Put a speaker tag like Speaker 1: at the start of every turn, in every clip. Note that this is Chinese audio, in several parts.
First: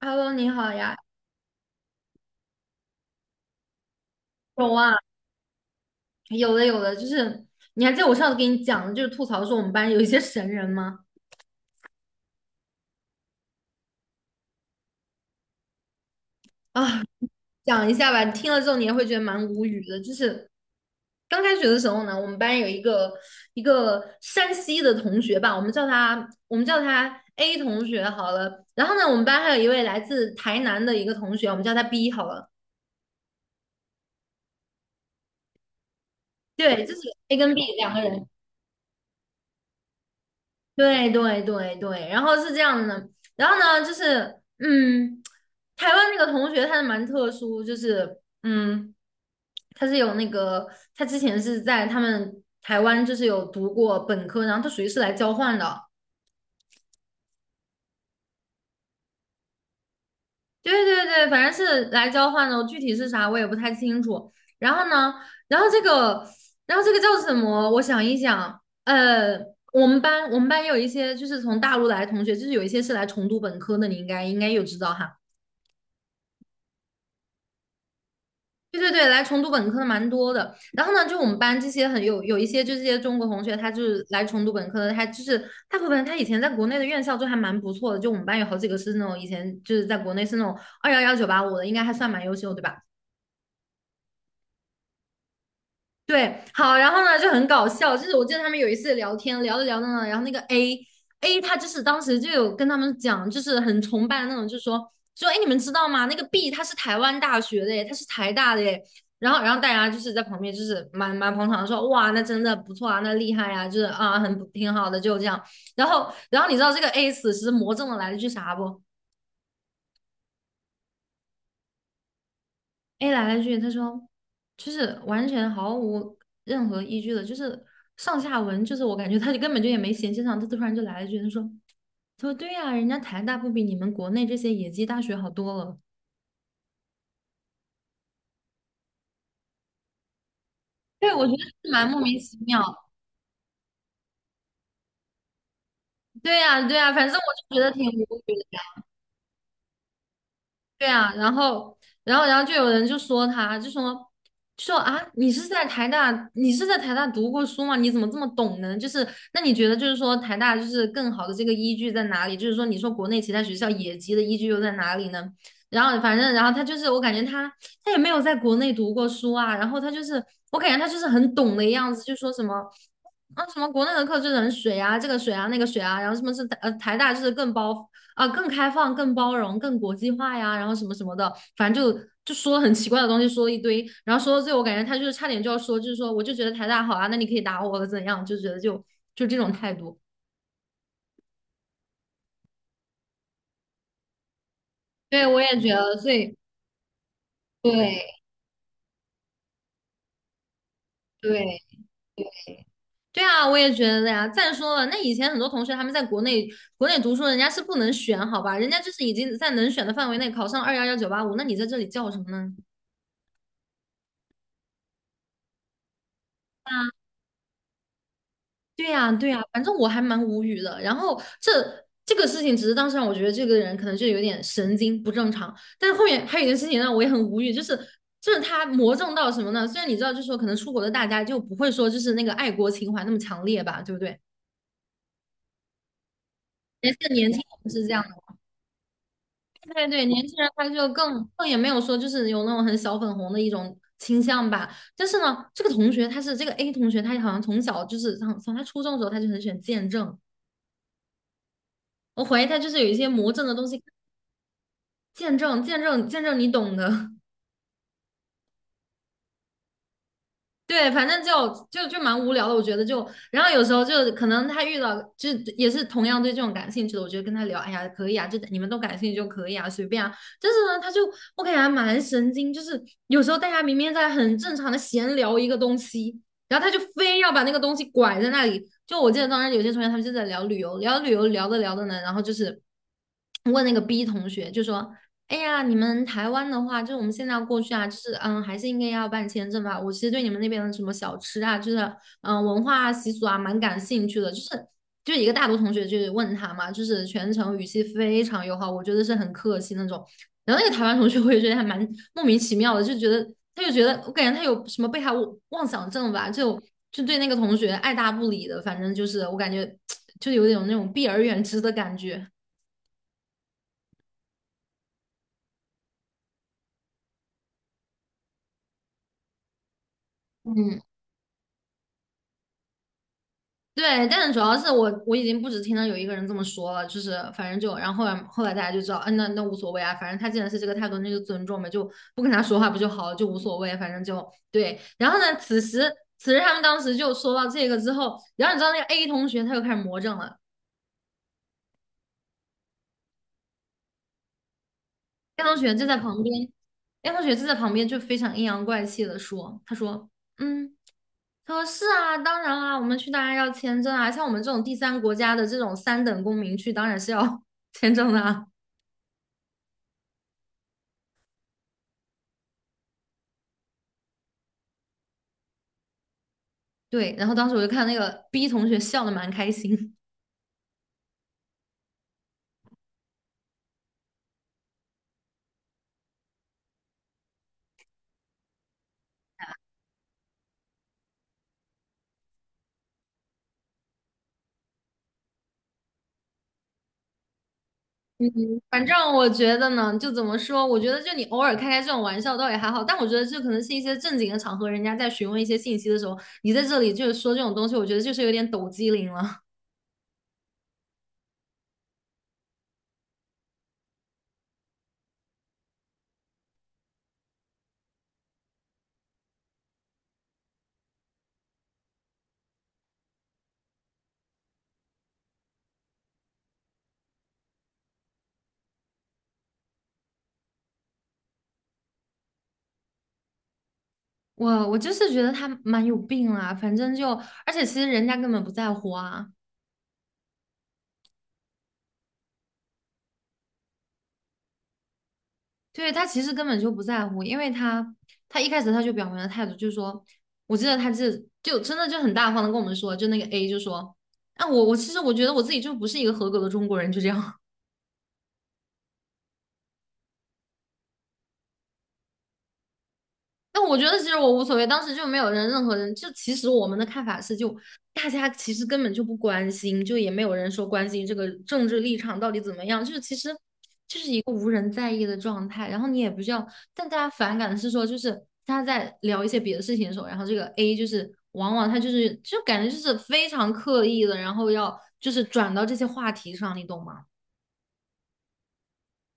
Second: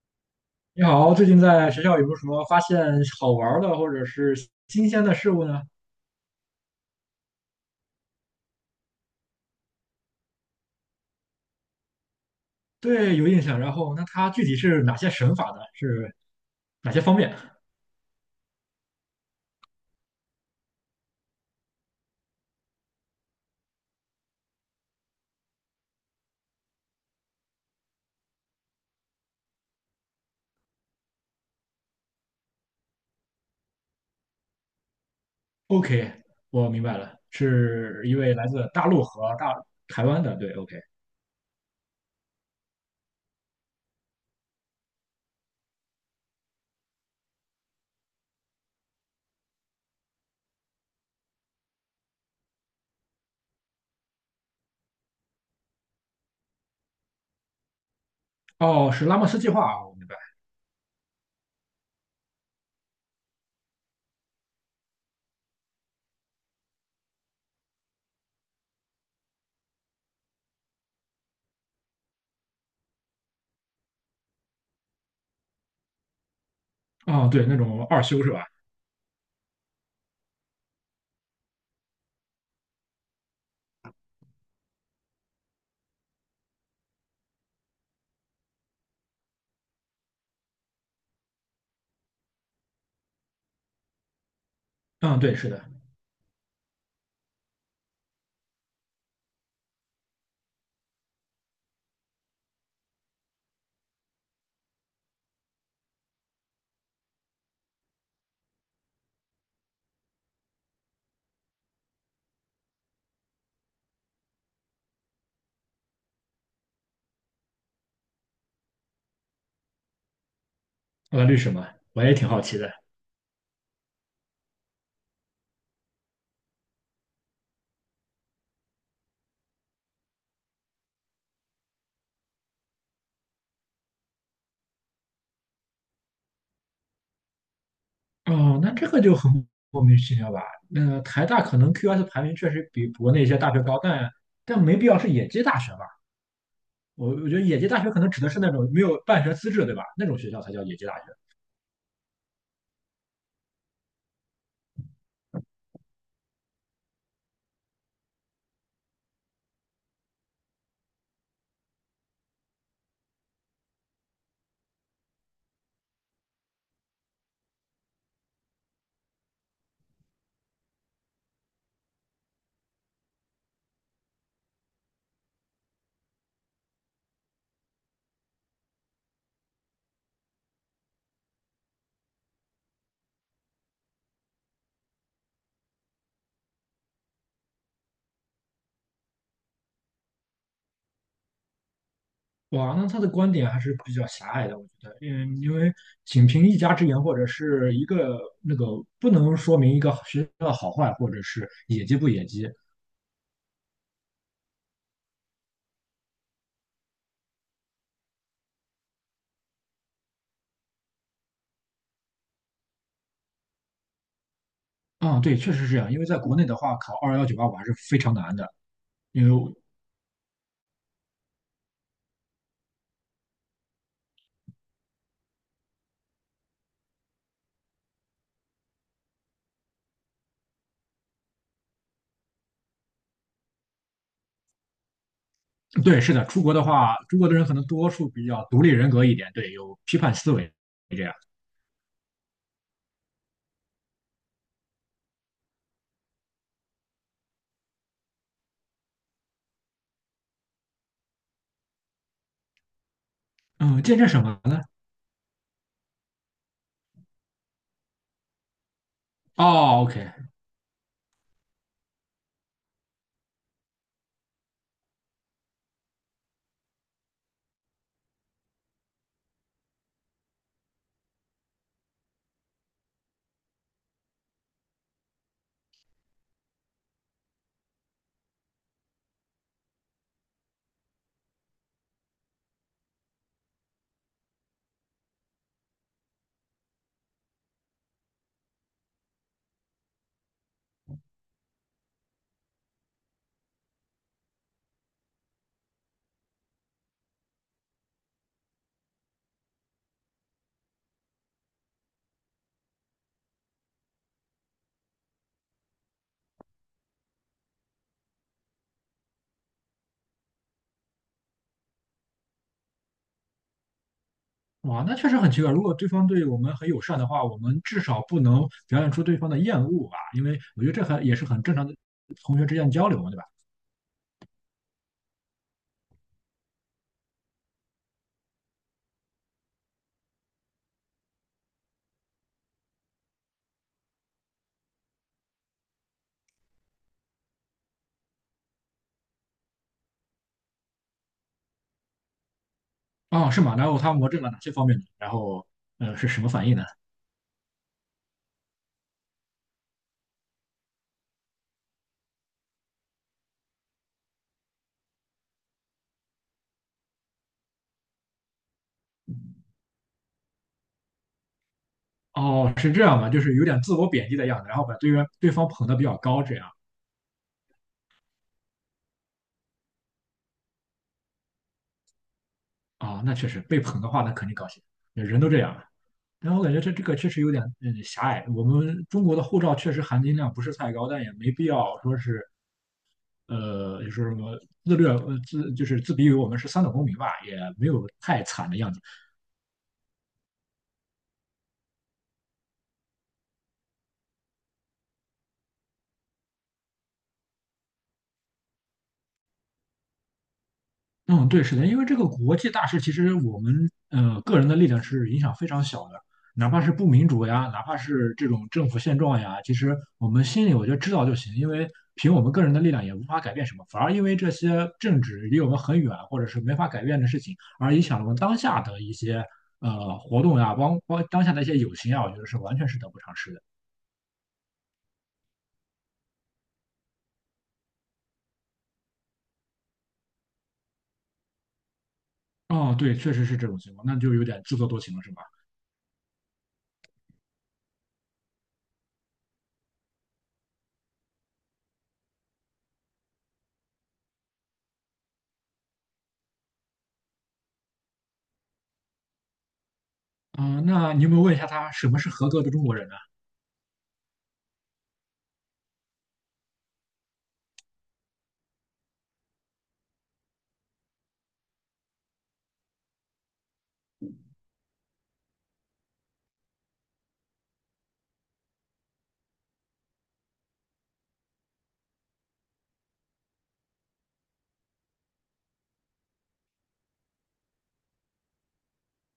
Speaker 1: Hello，你好
Speaker 2: 你
Speaker 1: 呀，
Speaker 2: 好，最近在学校有没有什么发现好玩儿的或者是
Speaker 1: 有
Speaker 2: 新
Speaker 1: 啊，
Speaker 2: 鲜的事物呢？
Speaker 1: 有的有的，就是你还记得我上次给你讲的，就是吐槽说我们班有一些神人吗？
Speaker 2: 对，有印象。然后，那它具体是哪些神法呢？是哪些
Speaker 1: 啊，
Speaker 2: 方面
Speaker 1: 讲一下吧，你听了之后你也会觉得蛮无语的。就是刚开学的时候呢，我们班有一个山西的同学吧，我们叫他 A 同学好了。然后呢，我们班还有一位来自台南的一个同学，我们叫他 B 好了。
Speaker 2: ？OK，我明
Speaker 1: 对，就
Speaker 2: 白
Speaker 1: 是
Speaker 2: 了，
Speaker 1: A 跟 B 两个
Speaker 2: 是一
Speaker 1: 人。
Speaker 2: 位来自大陆和大台湾的。对，OK。
Speaker 1: 对对对对，然后是这样的，然后呢，就是嗯，台湾那个同学他是蛮特殊，就是他是有那个，他之前是在他们台湾就是有读过本科，然后他属于是来交换的，
Speaker 2: 哦，是拉莫斯计划啊，我明白。
Speaker 1: 对对对，反正是来交换的，具体是啥我也不太清楚。然后呢，然后这个，然后这个叫什么？我想一想，呃，我们班有一些就是从大陆来的同学，就是有一些是来重读本科的，你应该有知道哈。
Speaker 2: 哦，对，那种二修是吧？
Speaker 1: 对对对，来重读本科的蛮多的。然后呢，就我们班这些很有一些就这些中国同学，他就是来重读本科的，他就是大部分他以前在国内的院校就还蛮不错的。就我们班有好几个是那种以前就是在国内是那种二幺幺九八五的，应该还算蛮优秀，对吧？
Speaker 2: 嗯，对，是的。
Speaker 1: 对，好，然后呢就很搞笑，就是我记得他们有一次聊天，聊着聊着呢，然后那个 A 他就是当时就有跟他们讲，就是很崇拜的那种，就说哎，诶你们知道吗？那个 B 他是台湾大学的耶，他是台大的耶。然后，大家就是在旁边就是蛮捧场的说，哇，那真的不错啊，那厉害啊，就是啊，很不挺好的，就这样。然后，你知道这个 A 死时魔怔的来了句啥不？
Speaker 2: 我律师嘛，我也挺好奇的。
Speaker 1: A 来了句，他说就是完全毫无任何依据的，就是上下文，就是我感觉他就根本就也没衔接上，他突然就来了一句，他说他说对呀、人家台大不比你们国内这些野鸡大学好多了。
Speaker 2: 哦，那这个就很莫名其妙吧？那
Speaker 1: 对，
Speaker 2: 台
Speaker 1: 我觉得
Speaker 2: 大
Speaker 1: 是
Speaker 2: 可能
Speaker 1: 蛮莫
Speaker 2: QS
Speaker 1: 名
Speaker 2: 排名
Speaker 1: 其
Speaker 2: 确
Speaker 1: 妙。
Speaker 2: 实比国内一些大学高，但没必要是野鸡大学吧？
Speaker 1: 对呀、对呀、反
Speaker 2: 我
Speaker 1: 正
Speaker 2: 我觉得
Speaker 1: 我
Speaker 2: 野
Speaker 1: 就觉
Speaker 2: 鸡
Speaker 1: 得
Speaker 2: 大
Speaker 1: 挺
Speaker 2: 学可能指
Speaker 1: 无
Speaker 2: 的
Speaker 1: 语
Speaker 2: 是那
Speaker 1: 的。
Speaker 2: 种没有办学资质，对吧？那种学校才叫野鸡
Speaker 1: 对
Speaker 2: 大学。
Speaker 1: 啊，然后，就有人就说他，就说啊，你是在台大，你是在台大读过书吗？你怎么这么懂呢？就是，那你觉得就是说台大就是更好的这个依据在哪里？就是说，你说国内其他学校野鸡的依据又在哪里呢？然后反正，然后他就是，我感觉他也没有在国内读过书啊，然后他就是，我感觉他就是很懂的样子，就说什么。啊，什么国内的课就是很水啊，这个水啊，那个水啊，然后什么是呃台大就是更开放、更包容、更国际化呀，然后什么什么的，反正就说了很奇怪的东西，说了一堆，然后说到最后，我感觉他就是差点就要说，就是说我就觉得台大好啊，那你可以打我怎样，就觉得就这种态度。
Speaker 2: 哇，那他的观点还是比较狭隘的，我觉得，
Speaker 1: 对，
Speaker 2: 嗯，
Speaker 1: 我也
Speaker 2: 因为
Speaker 1: 觉得，所
Speaker 2: 仅
Speaker 1: 以
Speaker 2: 凭一家之言或者是一
Speaker 1: 对
Speaker 2: 个那个，不能说明一个学校的好坏，或者是
Speaker 1: 对
Speaker 2: 野鸡不野鸡。
Speaker 1: 对啊，我也觉得呀。再说了，那以前很多同学他们在国内读书，人家是不能选，好吧，人家就是已经在能选的范围内考上二幺幺九八五，那你在这里叫什么呢？
Speaker 2: 啊、对，确实是这样。因为在国内的话，考211 985还是非常难的，
Speaker 1: 对呀，
Speaker 2: 因
Speaker 1: 对呀，
Speaker 2: 为
Speaker 1: 反正我还蛮无语的。然后这个事情，只是当时让我觉得这个人可能就有点神经不正常。但是后面还有一件事情让我也很无语，就是他魔怔到什么呢？虽然你知道，就是说可能出国的大家就不会说就是那个爱国情怀那么强烈吧，对不对？
Speaker 2: 对，是的，出国的
Speaker 1: 而
Speaker 2: 话，
Speaker 1: 且
Speaker 2: 中国
Speaker 1: 年
Speaker 2: 的
Speaker 1: 轻
Speaker 2: 人可能
Speaker 1: 人是
Speaker 2: 多
Speaker 1: 这样
Speaker 2: 数
Speaker 1: 的，
Speaker 2: 比较独立人格一点，对，有
Speaker 1: 对
Speaker 2: 批
Speaker 1: 对，
Speaker 2: 判
Speaker 1: 年
Speaker 2: 思
Speaker 1: 轻人
Speaker 2: 维
Speaker 1: 他就
Speaker 2: 这样。
Speaker 1: 更也没有说就是有那种很小粉红的一种倾向吧。但是呢，这个同学他是这个 A 同学，他好像从小就是从他初中的时候他就很喜欢见证。我怀疑他就是有一些魔怔的东西
Speaker 2: 嗯，见证什么呢？
Speaker 1: 见证见证见证，你懂的。
Speaker 2: 哦，OK，
Speaker 1: 对，反正就蛮无聊的，我觉得就，然后有时候就可能他遇到就也是同样对这种感兴趣的，我觉得跟他聊，哎呀，可以啊，就你们都感兴趣就可以啊，随便啊。但是呢，他就我感觉还蛮神经，就是有时候大家明明在很正常的闲聊一个东西，然后他就非要把那个东西拐在那里。就我记得当时有些同学他们就在聊旅游，聊着聊着呢，然后就是问那个 B 同学，就说："哎呀，你们台湾的话，就是我们现在要过去啊，就是还是应该要办签证吧。我其实对你们那边的什么小吃啊，就是文化啊习俗啊，蛮感兴趣的。就一个大多同学就问他嘛，就是全程语气非常友好，我觉得是很客气那种。然后那个台湾同学，我也觉得还蛮莫名其妙的，就觉得他就觉得我感觉他有什么被害妄想症吧，就对那个同学爱答不理的，反正就是我感觉就有点那种避而远之的感觉。
Speaker 2: 哇，那确实很奇怪。如果对方对我们很友善的话，我们至少不能表现出对方的厌恶吧，因为我觉得
Speaker 1: 嗯
Speaker 2: 这很也是很正常的同学之间的交流嘛，对吧？
Speaker 1: 对，但是主要是我已经不止听到有一个人这么说了，就是反正就然后后来大家就知道，嗯、那无所谓啊，反正他既然是这个态度，那就尊重呗，就不跟他说话不就好了，就无所谓，反正就对。然后呢，此时他们当时就说到这个之后，然后你知道那个 A 同学他又开始魔怔了。
Speaker 2: 哦，是吗？然后他魔怔了哪些方面呢？然
Speaker 1: 燕
Speaker 2: 后，
Speaker 1: 同学就在
Speaker 2: 是什
Speaker 1: 旁
Speaker 2: 么
Speaker 1: 边，
Speaker 2: 反应呢？
Speaker 1: 燕同学就在旁边就非常阴阳怪气的说："嗯，他说是啊，当然啦，我们去当然要签证啊，像我们这种第三国家的这种三等公民去，当然是要 签证的啊。"
Speaker 2: 哦，是这样吧，就是有点自我贬低的样子，然后把对方捧得比较高，这样
Speaker 1: 对，然后当时我就看那个 B 同学笑的蛮开心。
Speaker 2: 啊、那确实被捧的话，那肯定高兴，人都这样了。然后我感觉这个确实有点嗯狭隘。我们中国的护照确实含金量不是太高，但也没必要说是就是什么自虐，就是自比于我们是三等公民吧，也没有太
Speaker 1: 嗯，
Speaker 2: 惨的样子。
Speaker 1: 反正我觉得呢，就怎么说，我觉得就你偶尔开开这种玩笑倒也还好，但我觉得这可能是一些正经的场合，人家在询问一些信息的时候，你在这里就是说这种东西，我觉得就是有点抖机灵了。
Speaker 2: 嗯，对，是的，因为这个国际大事，其实我们个人的力量是影响非常小的，哪怕是不民主呀，哪怕是这种政府现状呀，其实我们心里我觉得知道就行，因为凭我们个人的力量也无法改变什么，反而因为这些政治离我们很远，或者是没法改变的事情，而影响了我们当下的一些活动呀，包当下的一些友情啊，我觉得是完全是得不偿失的。
Speaker 1: 我就是觉得他蛮有病啦，反正就，而且其实人家根本不在乎啊，
Speaker 2: 哦，对，确实是这种情况，那就有点自作多情了，是吧？
Speaker 1: 对，他其实根本就不在乎，因为他一开始他就表明了态度，就是说，我记得他这就真的就很大方的跟我们说，就那个 A 就说，啊我其实我觉得我自己就不是一个合格的中国人，就这样，
Speaker 2: 啊、那你有没有问一下他什么是合格的中国人呢？
Speaker 1: 那我觉得其实我无所谓，当时就没有人任何人，就其实我们的看法是就大家其实根本就不关心，就也没有人说关心这个政治立场到底怎么样，就是其实。无人在意的状态，然后你也不需要。但大家反感的是说，就是他在聊一些别的事情的时候，然后这个 A 就是往往他就是就感觉就是非常刻意的，然后要就是转到这些话题上，你懂吗？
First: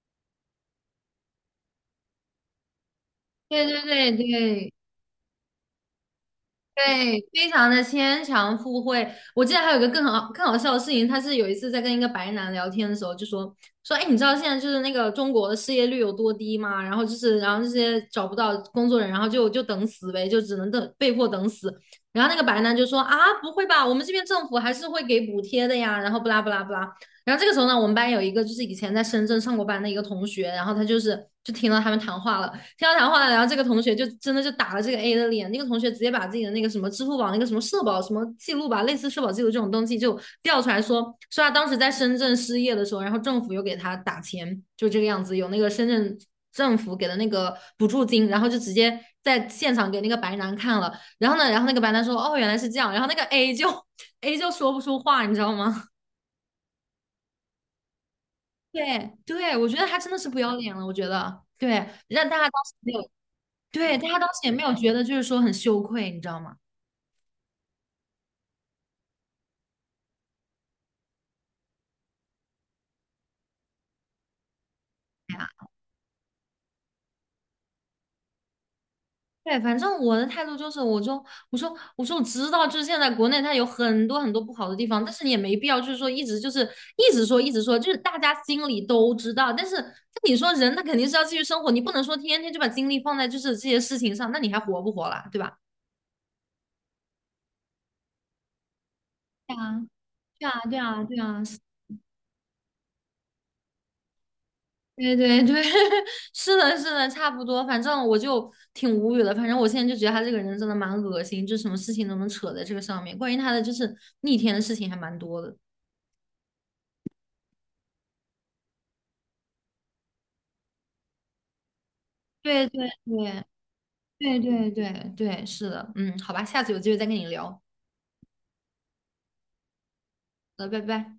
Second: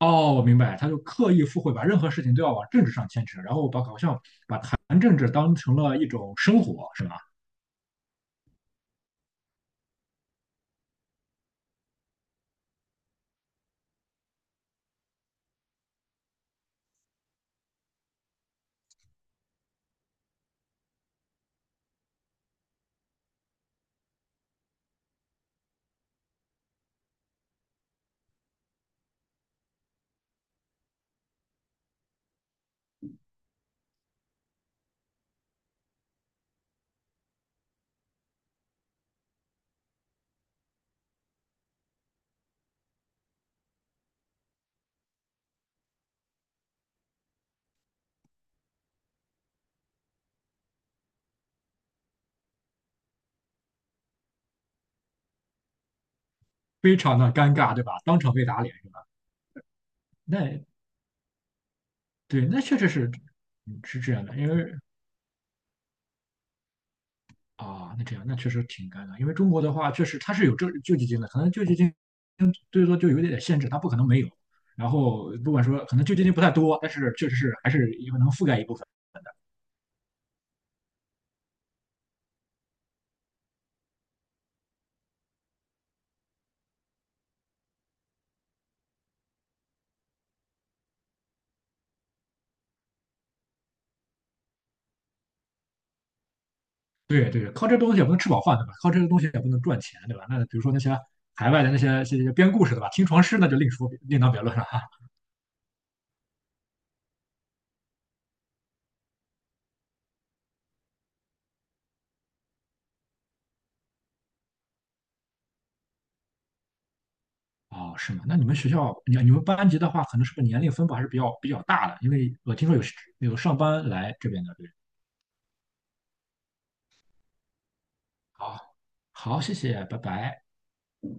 Speaker 2: 哦，我明白，他就刻意附会，把任何事情都要往政治上牵扯，然
Speaker 1: 对
Speaker 2: 后
Speaker 1: 对
Speaker 2: 把好
Speaker 1: 对
Speaker 2: 像把
Speaker 1: 对
Speaker 2: 谈政治当成了一种生活，是吧？
Speaker 1: 对，非常的牵强附会。我记得还有一个更好笑的事情，他是有一次在跟一个白男聊天的时候，就说，哎，你知道现在就是那个中国的失业率有多低吗？然后就是，然后这些找不到工作人，然后就等死呗，就只能等被迫等死。然后那个白男就说啊，不会吧，我们这边政府还是会给补贴的呀。然后不拉不拉不拉。然后这个时候呢，我们班有一个就是以前在深圳上过班的一个同学，然后他就是就听到他们谈话了。听到谈话呢，然后这个同学就真的就打了这个 A 的脸，那个同学直接把自己的那个什么支付宝那个什么社保什么记录吧，类似社保记录这种东西就调出来说，说他当时在深圳失业的时候，然后政府又给他打钱，就这个样子，有那个深圳政府给的那个补助金，然后就直接在现场给那个白男看了，然后呢，然后那个白男说，哦，原来是这样，然后那个 A 就说不出话，你知道吗？
Speaker 2: 非常的尴尬，对吧？当场被打 脸，是吧？
Speaker 1: 对对，我觉得他真的是不要
Speaker 2: 那
Speaker 1: 脸了，我觉得对，让大家
Speaker 2: 对，那
Speaker 1: 当时
Speaker 2: 确实
Speaker 1: 没
Speaker 2: 是，
Speaker 1: 有
Speaker 2: 嗯
Speaker 1: 对，
Speaker 2: 是
Speaker 1: 大
Speaker 2: 这
Speaker 1: 家
Speaker 2: 样
Speaker 1: 当
Speaker 2: 的，
Speaker 1: 时
Speaker 2: 因
Speaker 1: 也没有
Speaker 2: 为
Speaker 1: 觉得就是说很羞愧，你知道吗？
Speaker 2: 啊，那这样那确实挺尴尬，因为中国的话，确实它是有这救济金的，可能救济金最多就有一点点限制，它不可能没有。然后
Speaker 1: 对呀，
Speaker 2: 不管说，可能救济金不太多，但是确实是还是有能覆盖一部分。
Speaker 1: 对，反正我的态度就是，我说我知道，就是现在国内它有很多很多不好的地方，但是你也没必要就是说一直就是一直说一直说，就是大家心里都知道，但是那你说人他肯定是要继续生活，你不能说天天就把精力放在就是这些事情上，那你还活不活了，对吧？
Speaker 2: 对对，靠这个东西也不能吃饱饭，对吧？靠这个东西也不
Speaker 1: 对
Speaker 2: 能赚
Speaker 1: 啊，
Speaker 2: 钱，对吧？那
Speaker 1: 对
Speaker 2: 比如
Speaker 1: 啊，
Speaker 2: 说
Speaker 1: 对
Speaker 2: 那些
Speaker 1: 啊，对啊，
Speaker 2: 海外的那些这些编故事，的吧？听床师那就另说，另当别论了哈。
Speaker 1: 对 对对，是的，是的，差不多。反正我就挺无语的。反正我现在就觉得他这个人真的蛮恶心，就什么事情都能扯在这个上面。关于他的就是逆天的事情还蛮多的。
Speaker 2: 哦，是吗？那你们学校，你们班级的话，可能是不是年龄分布还是比较比较大的？因为我
Speaker 1: 对
Speaker 2: 听说有
Speaker 1: 对
Speaker 2: 有
Speaker 1: 对
Speaker 2: 上班来这
Speaker 1: 对
Speaker 2: 边的，对。
Speaker 1: 对对对，是的，嗯，好吧，下次有机会再跟你聊。
Speaker 2: 好，好，谢谢，拜拜。
Speaker 1: 好的拜拜。